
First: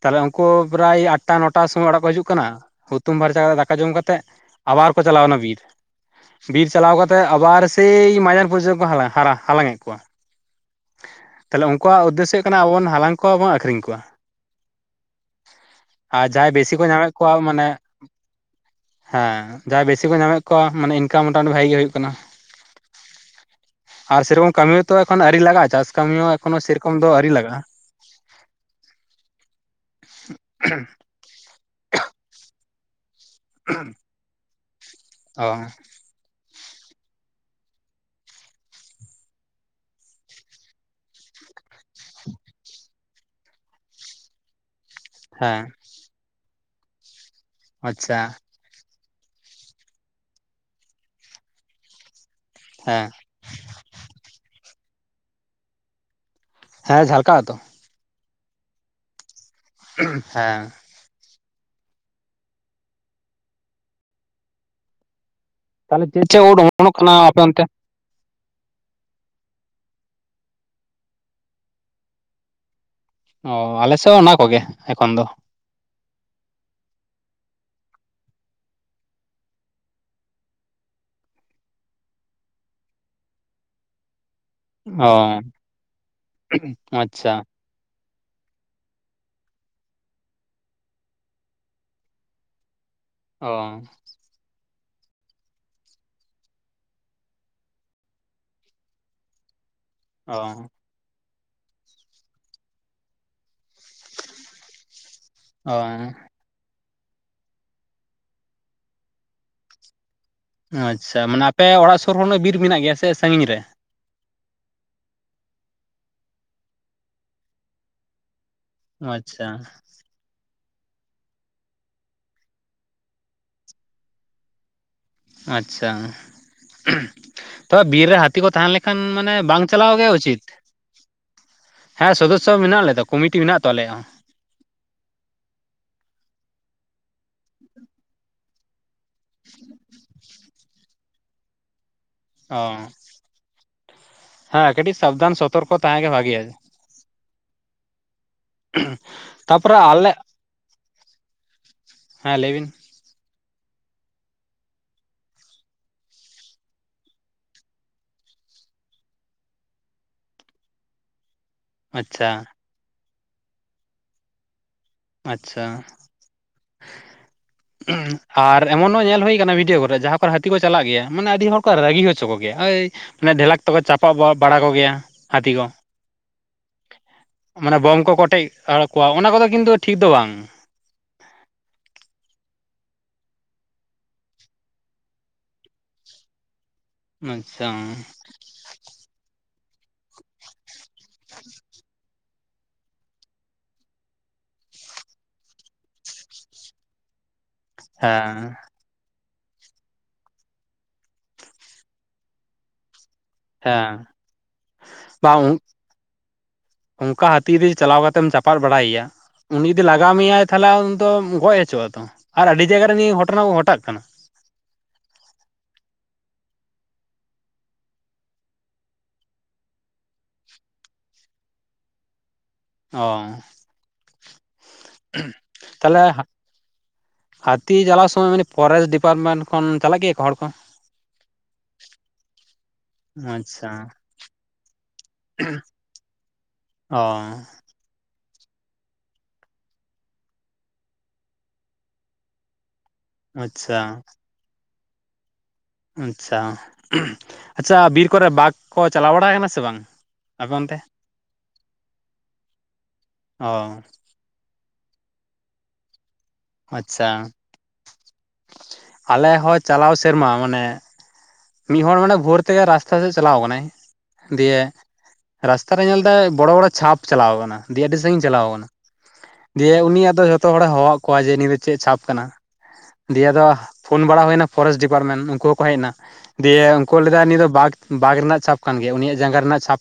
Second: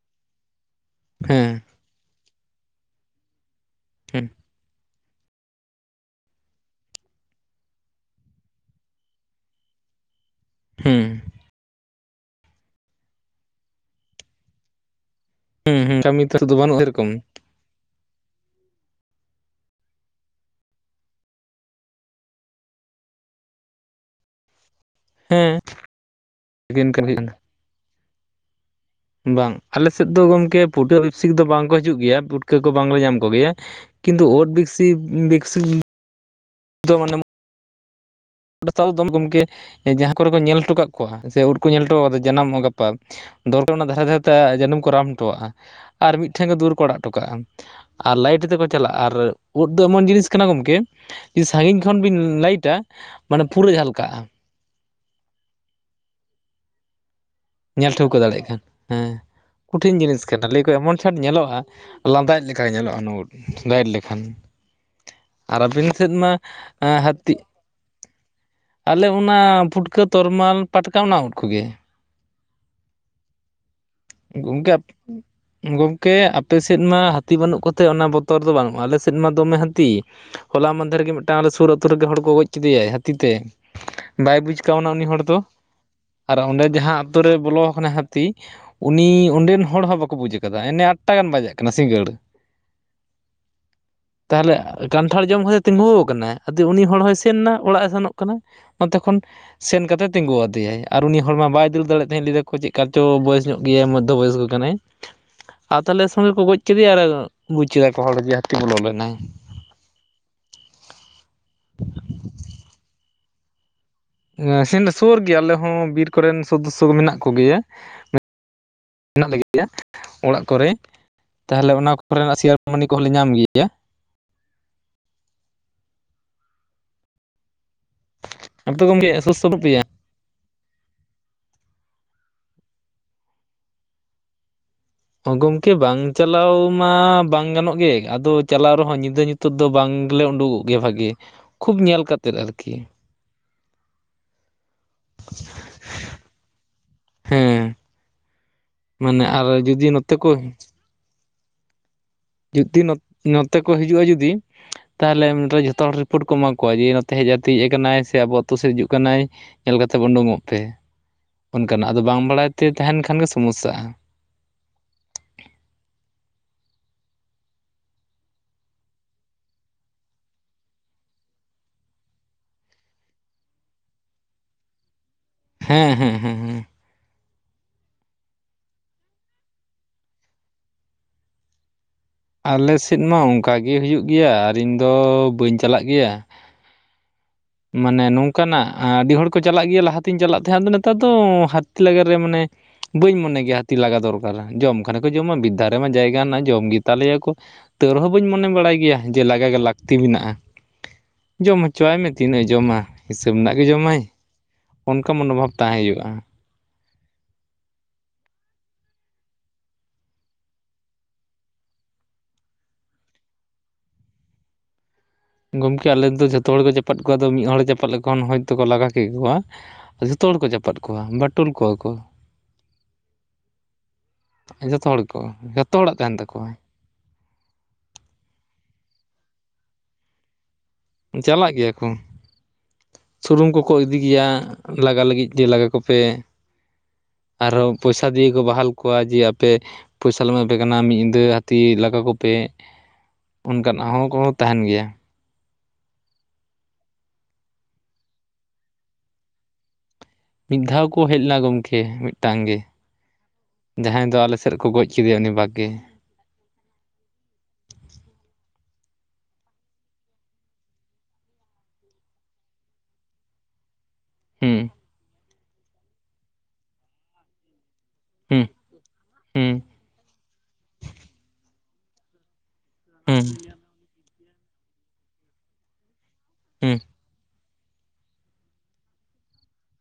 ᱛᱟᱦᱞᱮ ᱠᱚ ᱯᱨᱟᱭ ᱟᱴ ᱴᱟ ᱦᱮᱸ ᱱᱚᱴᱟ ᱥᱚᱢᱚᱭ ᱚᱲᱟᱜ ᱠᱚ ᱦᱤᱡᱩᱜ ᱠᱟᱱᱟ ᱦᱩᱛᱩᱢ ᱯᱷᱟᱨᱪᱟ ᱠᱟᱛᱮᱫ ᱫᱟᱠᱟ ᱫᱟᱠᱟ ᱡᱚᱢ ᱠᱟᱛᱮᱫ ᱦᱮᱸ ᱟᱵᱟᱨ ᱠᱚ ᱪᱟᱞᱟᱣ ᱮᱱᱟ ᱵᱤᱨ ᱵᱤᱨ ᱪᱟᱞᱟᱣ ᱠᱟᱛᱮᱫ ᱟᱵᱟᱨ ᱥᱮᱭ ᱢᱟᱸᱡᱟᱱ ᱯᱚᱨᱡᱚᱱ ᱠᱚ ᱦᱟᱞᱟᱝ ᱮᱫ ᱠᱚᱣᱟ ᱦᱮᱸ ᱛᱟᱦᱞᱮ ᱩᱱᱠᱩᱣᱟᱜ ᱩᱫᱽᱫᱮᱥᱚ ᱦᱩᱭᱩᱜ ᱠᱟᱱᱟ ᱟᱵᱚ ᱵᱚᱱ ᱦᱟᱞᱟᱝ ᱠᱚᱣᱟᱵᱚᱱ ᱟᱠᱷᱨᱤᱧ ᱠᱚᱣᱟ ᱦᱮᱸ ᱦᱮᱸ ᱟᱨ ᱠᱟᱹᱢᱤ ᱛᱚ ᱡᱟᱦᱟᱸᱭ ᱫᱚ ᱵᱮᱥᱤ ᱵᱟᱹᱱᱩᱜᱼᱟ ᱠᱚ ᱧᱟᱢᱮᱫ ᱥᱮᱨᱚᱠᱚᱢ ᱠᱚᱣᱟ ᱢᱟᱱᱮ ᱦᱮᱸ ᱡᱟᱦᱟᱸᱭ ᱵᱮᱥᱤ ᱠᱚ ᱧᱟᱢᱮᱫ ᱠᱚᱣᱟ ᱢᱟᱱᱮ ᱤᱱᱠᱟᱹᱢ ᱢᱚᱴᱟᱢᱩᱴᱤ ᱵᱷᱟᱜᱤ ᱜᱮ ᱦᱩᱭᱩᱜ ᱠᱟᱱᱟ ᱟᱨ ᱥᱮᱨᱚᱠᱚᱢ ᱠᱟᱹᱢᱤ ᱦᱚᱸ ᱛᱚ ᱮᱠᱷᱚᱱ ᱟᱹᱶᱨᱤ ᱦᱮᱸ ᱞᱟᱜᱟᱜ-ᱟ ᱪᱟᱥ ᱠᱟᱹᱢᱤ ᱦᱚᱸ ᱮᱠᱷᱚᱱᱳ ᱥᱮᱨᱚᱠᱚᱢ ᱫᱚ ᱟᱹᱣᱨᱤ ᱞᱟᱜᱟᱜ-ᱟ ᱵᱟᱝ ᱟᱞᱮᱥᱮᱫ ᱫᱚ ᱜᱚᱝᱠᱮ ᱯᱩᱴᱟᱹ ᱵᱮᱯᱥᱤᱠ ᱫᱚ ᱵᱟᱝ ᱠᱚ ᱦᱤᱡᱩᱜ ᱜᱮᱭᱟ ᱯᱩᱴᱠᱟᱹ ᱠᱚ ᱵᱟᱝᱞᱮ ᱧᱟᱢ ᱠᱚᱜᱮᱭᱟ ᱠᱤᱱᱛᱩ ᱳᱫ ᱵᱮᱵᱥᱤᱠ ᱵᱮᱵᱥᱤᱠ ᱚ ᱫᱚ ᱢᱟᱱᱮ ᱚ ᱥᱟᱶ ᱫᱚᱢ ᱜᱚᱢᱠᱮ ᱡᱟᱦᱟᱸ ᱠᱚᱨᱮ ᱠᱚ ᱧᱮᱞ ᱦᱚᱴᱚ ᱠᱟᱜ ᱠᱚᱣᱟ ᱥᱮ ᱩᱫ ᱠᱚ ᱧᱮᱞ ᱦᱚᱴᱚ ᱠᱟᱫᱟ ᱡᱟᱱᱟᱢᱚᱜ ᱜᱟᱯᱟ ᱫᱚᱨᱠᱟᱨ ᱚᱱᱟ ᱫᱷᱟᱨᱮ ᱫᱷᱟᱨᱮ ᱛᱮ ᱡᱟᱹᱱᱩᱢ ᱠᱚ ᱨᱟᱢ ᱦᱚᱴᱚᱣᱟᱜ-ᱟ ᱦᱮᱸ ᱟᱨ ᱢᱤᱫᱴᱷᱮᱱ ᱜᱮ ᱫᱩᱭᱟᱹᱨ ᱠᱚ ᱟᱲᱟᱜ ᱦᱚᱴᱚ ᱠᱟᱜ-ᱟ ᱟᱨ ᱟᱪᱪᱷᱟ ᱞᱟᱭᱤᱴ ᱛᱮᱠᱚ ᱪᱟᱞᱟᱜᱼᱟ ᱟᱨ ᱩᱫ ᱫᱚ ᱮᱢᱚᱱ ᱡᱤᱱᱤᱥ ᱠᱟᱱᱟ ᱜᱚᱢᱠᱮ ᱥᱟᱺᱜᱤᱧ ᱠᱷᱚᱱ ᱵᱤᱱ ᱞᱟᱹᱭᱤᱴᱟ ᱦᱮᱸ ᱢᱟᱱᱮ ᱯᱩᱨᱟᱹ ᱡᱷᱟᱞᱠᱟᱜᱼᱟ ᱦᱮᱸ ᱡᱷᱟᱞᱠᱟᱣᱛᱚ ᱧᱮᱞ ᱴᱷᱟᱹᱣᱠᱟᱹ ᱫᱟᱲᱮᱭᱟᱜ ᱠᱟᱱ ᱦᱮᱸ ᱠᱚᱴᱷᱤᱱ ᱡᱤᱱᱤᱥ ᱠᱟᱱᱟ ᱦᱮᱸ ᱞᱟᱹᱭ ᱠᱚ ᱮᱢᱚᱱ ᱪᱷᱟᱴ ᱧᱮᱞᱚᱜᱼᱟ ᱞᱟᱸᱫᱟᱭ ᱞᱮᱠᱟ ᱧᱮᱞᱚᱜᱼᱟ ᱱᱚᱼᱟ ᱩᱫ ᱞᱟᱹᱤᱴ ᱞᱮᱠᱷᱟᱱ ᱟᱨ ᱟᱹᱵᱤᱱ ᱛᱟᱦᱚᱞᱮ ᱥᱮᱫ ᱪᱮᱫ ᱢᱟ ᱪᱮᱫ ᱩᱫ ᱚᱢᱚᱱᱚᱜ ᱠᱟᱱᱟ ᱦᱟᱹᱛᱤ ᱟᱯᱮ ᱚᱱᱛᱮ? ᱟᱞᱮ ᱚᱱᱟ ᱯᱷᱩᱴᱠᱟᱹ ᱛᱚᱨᱢᱟᱞ ᱯᱟᱴᱠᱟ ᱚᱱᱟ ᱩᱫ ᱠᱚᱜᱮ ᱚᱻ ᱟᱞᱮ ᱥᱮᱫ ᱦᱚᱸ ᱚᱱᱟ ᱠᱚᱜᱮ ᱜᱚᱢᱠᱮ ᱮᱠᱷᱚᱱ ᱫᱚ ᱜᱚᱝᱠᱮ ᱟᱯᱮ ᱥᱮᱫ ᱢᱟ ᱦᱟᱹᱛᱤ ᱵᱟᱹᱱᱩᱜ ᱠᱚᱛᱮ ᱚᱱᱟ ᱵᱚᱛᱚᱨ ᱫᱚ ᱵᱟᱹᱱᱩᱜᱼᱟ ᱟᱞᱮ ᱥᱮᱫ ᱢᱟ ᱫᱚᱢᱮ ᱦᱟᱹᱛᱤ ᱦᱚᱞᱟ ᱢᱟᱦᱫᱷᱮᱨ ᱨᱮᱜᱮ ᱢᱤᱫᱴᱟᱝ ᱟᱞᱮ ᱥᱩᱨ ᱟᱹᱛᱩ ᱨᱮᱜᱮ ᱦᱚᱲ ᱠᱚ ᱜᱚᱡ ᱠᱮᱫᱮᱭᱟ ᱦᱟᱹᱛᱤᱛᱮ ᱵᱟᱭ ᱵᱩᱡᱽ ᱠᱮᱫ ᱪᱠᱟᱣᱱᱟ ᱩᱱᱤ ᱚ ᱦᱚᱲ ᱫᱚ ᱟᱨ ᱚᱸᱰᱮ ᱡᱟᱦᱟᱸ ᱟᱛᱳ ᱟᱪᱪᱷᱟ ᱨᱮ ᱵᱚᱞᱚ ᱟᱠᱟᱱᱟᱭ ᱦᱟᱹᱛᱤ ᱩᱱᱤ ᱚᱸᱰᱮᱱ ᱦᱚᱲ ᱦᱚᱸ ᱵᱟᱠᱚ ᱵᱩᱡ ᱠᱟᱫᱟ ᱮᱱᱮ ᱟᱴ ᱴᱟ ᱜᱟᱱ ᱵᱟᱡᱟᱣ ᱠᱟᱱᱟ ᱥᱤᱸᱜᱟᱹᱲ ᱚ ᱛᱟᱦᱚᱞᱮ ᱠᱟᱱᱴᱷᱟᱲ ᱡᱚᱢ ᱠᱟᱛᱮ ᱛᱤᱸᱜᱩᱣ ᱟᱠᱟᱱᱟᱭᱼᱟ ᱩᱱᱤ ᱦᱚᱲ ᱦᱚᱭ ᱥᱮᱱ ᱮᱱᱟ ᱚᱲᱟᱜ ᱮ ᱥᱮᱱᱚᱜ ᱠᱟᱱᱟᱭ ᱱᱚᱛᱮ ᱠᱷᱚᱱ ᱥᱮᱱ ᱠᱟᱛᱮᱜ ᱛᱤᱸᱜᱩ ᱚ ᱟᱫᱮᱭᱟ ᱟᱨ ᱩᱱᱤ ᱦᱚᱲ ᱢᱟ ᱵᱟᱭ ᱫᱟᱹᱲ ᱛᱟᱦᱮᱸᱫ ᱞᱟᱹᱭ ᱫᱟᱠᱚ ᱪᱮᱫ ᱪᱚ ᱵᱚᱭᱮᱥ ᱧᱚᱜ ᱜᱮᱭᱟ ᱢᱚᱫᱽᱫᱚ ᱵᱚᱭᱮᱥ ᱠᱚ ᱠᱟᱱᱟᱭ ᱚ ᱟᱨ ᱛᱟᱦᱚᱞᱮ ᱥᱚᱸᱜᱮ ᱠᱚ ᱜᱚᱡ ᱠᱮᱫᱮᱭᱟ ᱟᱨ ᱵᱩᱡᱽ ᱠᱮᱫᱟ ᱠᱚ ᱦᱚᱲ ᱡᱮ ᱦᱟᱹᱛᱤ ᱵᱚᱞᱚ ᱞᱮᱱᱟᱭ ᱟᱪᱷᱟ ᱢᱟᱱᱮ ᱟᱯᱮ ᱚᱲᱟᱜ ᱥᱩᱨ ᱨᱮ ᱵᱤᱨ ᱢᱮᱱᱟᱜ ᱜᱮᱭᱟ ᱥᱮ ᱥᱟᱺᱜᱤᱧ ᱨᱮ ᱥᱮᱱ ᱥᱩᱨ ᱜᱮᱭᱟ ᱟᱞᱮ ᱦᱚᱸ ᱵᱤᱨ ᱠᱚᱨᱮᱱ ᱥᱚᱫᱚ ᱥᱚ ᱢᱮᱱᱟᱜ ᱠᱚ ᱜᱮᱭᱟ ᱢᱮᱱᱟᱜ ᱞᱮ ᱟᱪᱪᱷᱟ ᱜᱮᱭᱟ ᱚᱲᱟᱜ ᱠᱚᱨᱮ ᱛᱟᱦᱚᱞᱮ ᱚᱱᱟ ᱠᱚᱨᱮᱱᱟᱜ ᱥᱮᱭᱟᱨ ᱢᱟᱹᱱᱤ ᱠᱚᱦᱚᱸ ᱞᱮ ᱧᱟᱢ ᱜᱮᱭᱟ ᱟᱪ ᱪᱷᱟ ᱛᱚᱵᱮ ᱵᱤᱨ ᱨᱮ ᱦᱟᱹᱛᱤ ᱠᱚ ᱛᱟᱦᱮᱸ ᱟᱯᱮ ᱞᱮᱱ ᱠᱷᱟᱱ ᱜᱚᱢᱠᱮ ᱢᱟᱱᱮ ᱥᱩᱨ ᱵᱟᱹᱱᱩᱜ ᱵᱟᱝ ᱯᱮᱭᱟ ᱪᱟᱞᱟᱣ ᱜᱮ ᱩᱪᱤᱛ ᱦᱮᱸ ᱥᱚᱫᱚᱥ ᱥᱚ ᱢᱮᱱᱟᱜ ᱞᱮᱭᱟ ᱫᱚ ᱠᱚᱢᱤᱴᱤ ᱢᱮᱱᱟᱜ ᱛᱚ ᱟᱞᱮᱭᱟᱜ ᱦᱚᱸ ᱜᱚᱢᱠᱮ ᱵᱟᱝ ᱪᱟᱞᱟᱣ ᱢᱟ ᱵᱟᱝ ᱜᱟᱱᱚᱜ ᱜᱮ ᱟᱫᱚ ᱪᱟᱞᱟᱣ ᱨᱮᱦᱚᱸ ᱧᱤᱫ ᱧᱤᱫᱟᱹ ᱧᱩᱛᱟᱹᱛ ᱫᱚ ᱵᱟᱝᱞᱮ ᱩᱰᱩᱠᱚᱜ ᱜᱮᱭᱟ ᱵᱷᱟᱹᱜᱤ ᱠᱷᱩᱵ ᱧᱮᱞ ᱠᱟᱛᱮᱫ ᱚ ᱟᱨᱠᱤ ᱦᱮᱸ ᱠᱟᱹᱴᱤᱡ ᱥᱟᱵ ᱫᱷᱟᱱ ᱥᱚᱛᱚᱨᱠᱚ ᱛᱟᱦᱮᱸ ᱜᱮ ᱵᱷᱟᱹ ᱜᱤᱭᱟ ᱦᱮᱸ ᱢᱟᱱᱮ ᱟᱨ ᱛᱟᱯᱚᱨᱮ ᱡᱩᱫᱤ ᱟᱞᱮ ᱱᱚᱛᱮ ᱠᱚ ᱦᱮᱸ ᱞᱟᱹᱭ ᱵᱤᱱ ᱡᱩᱫᱤ ᱱᱚᱛᱮ ᱠᱚ ᱦᱤᱡᱩᱜᱼᱟ ᱡᱩᱫᱤ ᱛᱟᱦᱚᱞᱮ ᱱᱚᱰᱮ ᱡᱷᱚᱛᱚ ᱦᱚᱲ ᱨᱤᱯᱚᱴ ᱠᱚ ᱮᱢᱟ ᱠᱚᱣᱟ ᱡᱮ ᱱᱚᱛᱮ ᱦᱮᱡᱛᱮ ᱦᱮᱡ ᱠᱟᱱᱟᱭ ᱥᱮ ᱟᱵᱚ ᱟᱹᱛᱩ ᱥᱮᱫ ᱦᱤᱡᱩᱜ ᱠᱟᱱᱟᱭ ᱧᱮᱞ ᱠᱟᱛᱮᱫ ᱩᱰᱩᱝᱚᱜ ᱯᱮ ᱚᱱᱠᱟᱱᱟᱜ ᱟᱫᱚ ᱵᱟᱝ ᱟᱪᱪᱷᱟ ᱵᱟᱰᱟᱭ ᱛᱮ ᱛᱟᱦᱮᱱ ᱠᱷᱟᱱ ᱜᱮ ᱥᱚᱢᱚᱥ ᱥᱟᱜᱼᱟ ᱟᱪ ᱪᱷᱟ ᱟᱨ ᱮᱢᱚᱱ ᱦᱚᱸ ᱧᱮᱞ ᱦᱩᱭ ᱠᱟᱱᱟ ᱵᱷᱤᱰᱭᱚ ᱠᱚᱨᱮ ᱡᱟᱦᱟᱸ ᱠᱚᱨᱮ ᱦᱟᱹᱛᱤ ᱠᱚ ᱪᱟᱞᱟᱜ ᱜᱮᱭᱟ ᱢᱟᱱᱮ ᱟᱹᱰᱤ ᱦᱚᱲ ᱠᱚ ᱨᱟᱹᱜᱤ ᱦᱚᱪᱚ ᱠᱚ ᱜᱮᱭᱟ ᱚᱭ ᱢᱟᱱᱮ ᱰᱷᱮᱞᱟᱠ ᱛᱮᱠᱚ ᱪᱟᱯᱟᱣᱜ ᱵᱟᱲᱟ ᱠᱚ ᱜᱮᱭᱟ ᱦᱟᱹᱛᱤ ᱠᱚ ᱦᱮᱸ ᱦᱮᱸ ᱦᱮᱸ ᱦᱮᱸ ᱢᱟᱱᱮ ᱵᱳᱢ ᱠᱚ ᱠᱚ ᱚᱴᱮᱡ ᱟᱠᱚᱣᱟ ᱚᱱᱟ ᱠᱚᱫᱚ ᱠᱤᱱᱛᱩ ᱴᱷᱤᱠ ᱫᱚ ᱵᱟᱝ ᱟᱞᱮᱥᱮᱫ ᱢᱟ ᱚᱱᱠᱟ ᱜᱮ ᱦᱩᱭᱩᱜ ᱜᱮᱭᱟ ᱟᱨ ᱤᱧ ᱫᱚ ᱵᱟᱹᱧ ᱪᱟᱞᱟᱜ ᱜᱮᱭᱟ ᱟᱪᱪᱷᱟ ᱢᱟᱱᱮ ᱱᱚᱝᱠᱟᱱᱟᱜ ᱟᱹᱰᱤ ᱦᱚᱲ ᱠᱚ ᱪᱟᱞᱟᱜ ᱜᱮᱭᱟ ᱞᱟᱦᱟᱛᱤᱧ ᱪᱟᱞᱟᱜ ᱛᱟᱦᱮᱸᱜ ᱟᱫᱚ ᱱᱮᱛᱟᱨ ᱫᱚ ᱦᱟᱹᱛᱤ ᱞᱟᱜᱟ ᱨᱮ ᱢᱟᱱᱮ ᱵᱟᱹᱧ ᱢᱚᱱᱮ ᱜᱮᱭᱟ ᱦᱟᱹᱛᱤ ᱞᱟᱜᱟ ᱫᱚᱨᱠᱟᱨᱟ ᱡᱚᱢ ᱠᱷᱟᱱᱮ ᱠᱚ ᱡᱚᱢᱟ ᱵᱤᱨ ᱫᱷᱟ ᱨᱮᱢᱟ ᱡᱟᱭᱜᱟ ᱦᱮᱱᱟᱜ ᱡᱚᱢ ᱜᱮ ᱛᱟᱞᱮ ᱫᱟᱨᱮ ᱭᱟᱠᱚ ᱛᱟᱹᱨ ᱦᱚᱸ ᱵᱟᱹᱧ ᱦᱮᱸ ᱢᱚᱱᱮ ᱵᱟᱲᱟᱭ ᱜᱮᱭᱟ ᱡᱮ ᱞᱟᱜᱟ ᱜᱮ ᱞᱟᱹᱠᱛᱤ ᱢᱮᱱᱟᱜᱼᱟ ᱡᱚᱢ ᱦᱚᱪᱚ ᱟᱭ ᱢᱮ ᱛᱤᱱᱟᱹᱜᱼ ᱡᱚᱢᱟ ᱦᱤᱥᱟᱹᱵ ᱨᱮᱱᱟᱜ ᱜᱮ ᱡᱚᱢᱟᱭ ᱦᱮᱸ ᱚᱱᱠᱟ ᱵᱟᱝ ᱢᱚᱱᱳᱵᱷᱟᱵᱽ ᱛᱟᱦᱮᱸ ᱦᱩᱭᱩᱜᱼᱟ ᱚᱱᱠᱟ ᱦᱟᱹᱛᱤ ᱨᱮ ᱪᱟᱞᱟᱣ ᱠᱟᱛᱮᱢ ᱪᱟᱯᱟᱫ ᱵᱟᱲᱟ ᱭᱮᱭᱟ ᱩᱱᱤ ᱡᱩᱫᱤ ᱞᱟᱜᱟ ᱢᱮᱭᱟᱭ ᱛᱟᱦᱚᱞᱮ ᱩᱱᱤ ᱫᱚ ᱜᱚᱡ ᱦᱚᱪᱚᱜᱼᱟ ᱛᱚ ᱟᱨ ᱟᱹᱰᱤ ᱡᱟᱭᱜᱟ ᱨᱮ ᱱᱤᱭᱟᱹ ᱜᱷᱚᱴᱚᱱᱟ ᱠᱚ ᱜᱷᱚᱴᱟᱣᱜ ᱠᱟᱱᱟ ᱜᱚᱢᱠᱮ ᱟᱞᱮᱫ ᱫᱚ ᱡᱷᱚᱛᱚ ᱦᱚᱲ ᱜᱮ ᱪᱟᱯᱟᱫ ᱠᱚᱣᱟ ᱟᱫᱚ ᱢᱤᱫ ᱦᱚᱲ ᱪᱟᱯᱟ ᱞᱮᱠᱷᱟᱱ ᱦᱚᱭᱛᱚᱠᱚ ᱠᱚ ᱞᱟᱜᱟ ᱠᱮᱜ ᱠᱚᱣᱟ ᱡᱚᱛᱚ ᱦᱚᱲ ᱠᱚ ᱪᱟᱯᱟᱫ ᱠᱚᱣᱟ ᱵᱟᱹᱴᱩᱞ ᱠᱚᱣᱟ ᱠᱚ ᱚ ᱡᱚᱛᱚ ᱦᱚᱲ ᱠᱚ ᱡᱚᱛᱚ ᱦᱚᱲᱟᱜ ᱛᱟᱦᱚᱞᱮ ᱛᱟᱦᱮᱱ ᱛᱟᱠᱚᱣᱟ ᱦᱟᱹᱛᱤ ᱪᱟᱞᱟᱣ ᱥᱚᱢᱚᱭ ᱢᱟᱱᱮ ᱯᱷᱚᱨᱮᱥᱴ ᱰᱤᱯᱟᱴᱢᱮᱱᱴ ᱠᱷᱚᱱ ᱪᱟᱞᱟᱜ ᱜᱮᱭᱟ ᱠᱚ ᱦᱚᱲ ᱠᱚ ᱪᱟᱞᱟᱜ ᱜᱮᱭᱟ ᱠᱚ ᱥᱩᱱᱩᱢ ᱟᱪᱪᱷᱟ ᱠᱚᱠᱚ ᱤᱫᱤ ᱜᱮᱭᱟ ᱞᱟᱜᱟ ᱞᱟᱹᱜᱤᱫ ᱡᱮ ᱞᱟᱜᱟ ᱠᱚᱯᱮ ᱚ ᱟᱨᱦᱚᱸ ᱯᱚᱭᱥᱟ ᱫᱤᱭᱮ ᱠᱚ ᱵᱟᱦᱟᱞ ᱠᱚᱣᱟ ᱡᱮ ᱟᱯᱮ ᱯᱚᱭᱥᱟᱞᱮ ᱮᱢᱟ ᱯᱮ ᱠᱟᱱᱟ ᱢᱤᱫ ᱧᱤᱫᱟᱹ ᱦᱟᱹᱛᱤ ᱞᱟᱜᱟ ᱠᱚᱯᱮ ᱟᱪᱪᱷᱟ ᱚᱱᱠᱟᱱᱟᱜ ᱦᱚᱸ ᱠᱚ ᱦᱚᱸ ᱛᱟᱦᱮᱱ ᱜᱮᱭᱟ ᱟᱪ ᱪᱷᱟ ᱟᱪ ᱪᱷᱟ ᱵᱤᱨ ᱠᱚᱨᱮ ᱵᱟᱜ ᱠᱚ ᱪᱟᱞᱟᱣ ᱵᱟᱲᱟ ᱠᱟᱱᱟ ᱥᱮ ᱵᱟᱝ ᱟᱯᱮ ᱢᱤᱫ ᱚᱱᱛᱮ ᱫᱷᱟᱣ ᱠᱚ ᱦᱮᱡ ᱞᱮᱱᱟ ᱜᱚᱢᱠᱮ ᱢᱤᱫᱴᱟᱝ ᱜᱮ ᱚ ᱡᱟᱦᱟᱸᱭ ᱫᱚ ᱟᱞᱮ ᱥᱮᱫ ᱨᱮᱠᱚ ᱜᱚᱡ ᱠᱮᱫᱮᱭᱟ ᱩᱱᱤ ᱵᱟᱜ ᱜᱮ ᱟᱪ ᱪᱷᱟ ᱟᱞᱮ ᱦᱚᱸ ᱪᱟᱞᱟᱣ ᱥᱮᱨᱢᱟ ᱢᱟᱱᱮ ᱢᱤᱫ ᱦᱚᱲ ᱢᱟᱱᱮ ᱵᱷᱳᱨ ᱛᱮᱜᱮ ᱨᱟᱥᱛᱟ ᱥᱮᱫ ᱪᱟᱞᱟᱣ ᱟᱠᱟᱱᱟᱭ ᱫᱤᱭᱮ ᱦᱩᱸ ᱨᱟᱥᱛᱟᱨᱮ ᱧᱮᱞ ᱫᱟᱭ ᱵᱚᱲᱚ ᱵᱚᱲᱚ ᱪᱷᱟᱯ ᱪᱟᱞᱟᱣ ᱠᱟᱱᱟ ᱫᱤᱭᱮ ᱟᱹᱰᱤ ᱥᱟᱹᱜᱤᱧ ᱦᱩᱸ ᱪᱟᱞᱟᱣ ᱠᱟᱱᱟ ᱦᱩᱸ ᱫᱤᱭᱮ ᱩᱱᱤ ᱟᱫᱚ ᱡᱷᱚᱛᱚ ᱦᱚᱲᱮ ᱦᱚᱦᱚᱣᱟᱜ ᱠᱚᱣᱟ ᱡᱮ ᱱᱤᱭᱟᱹ ᱫᱚ ᱪᱮᱫ ᱪᱷᱟᱯ ᱠᱟᱱᱟ ᱦᱩᱸ ᱫᱤᱭᱮ ᱟᱫᱚ ᱯᱷᱚᱱ ᱵᱟᱲᱟ ᱦᱩᱭ ᱮᱱᱟ ᱯᱷᱚᱨᱮᱥᱴ ᱰᱤᱯᱟᱴᱢᱮᱱᱴ ᱩᱱᱠᱩ ᱦᱚᱸᱠᱚ ᱦᱮᱡ ᱮᱱᱟ ᱫᱤᱭᱮ ᱦᱩᱸ ᱩᱱᱠᱩ ᱞᱟᱹᱭ ᱮᱫᱟ ᱱᱤᱭᱟᱹ ᱫᱟ ᱵᱟᱜᱽ ᱨᱮᱱᱟᱜ ᱪᱷᱟᱯ ᱠᱟᱱ ᱜᱮᱭᱟ ᱩᱱᱤᱭᱟᱜ ᱡᱟᱸᱜᱟ ᱨᱮᱱᱟᱜ ᱪᱟᱯ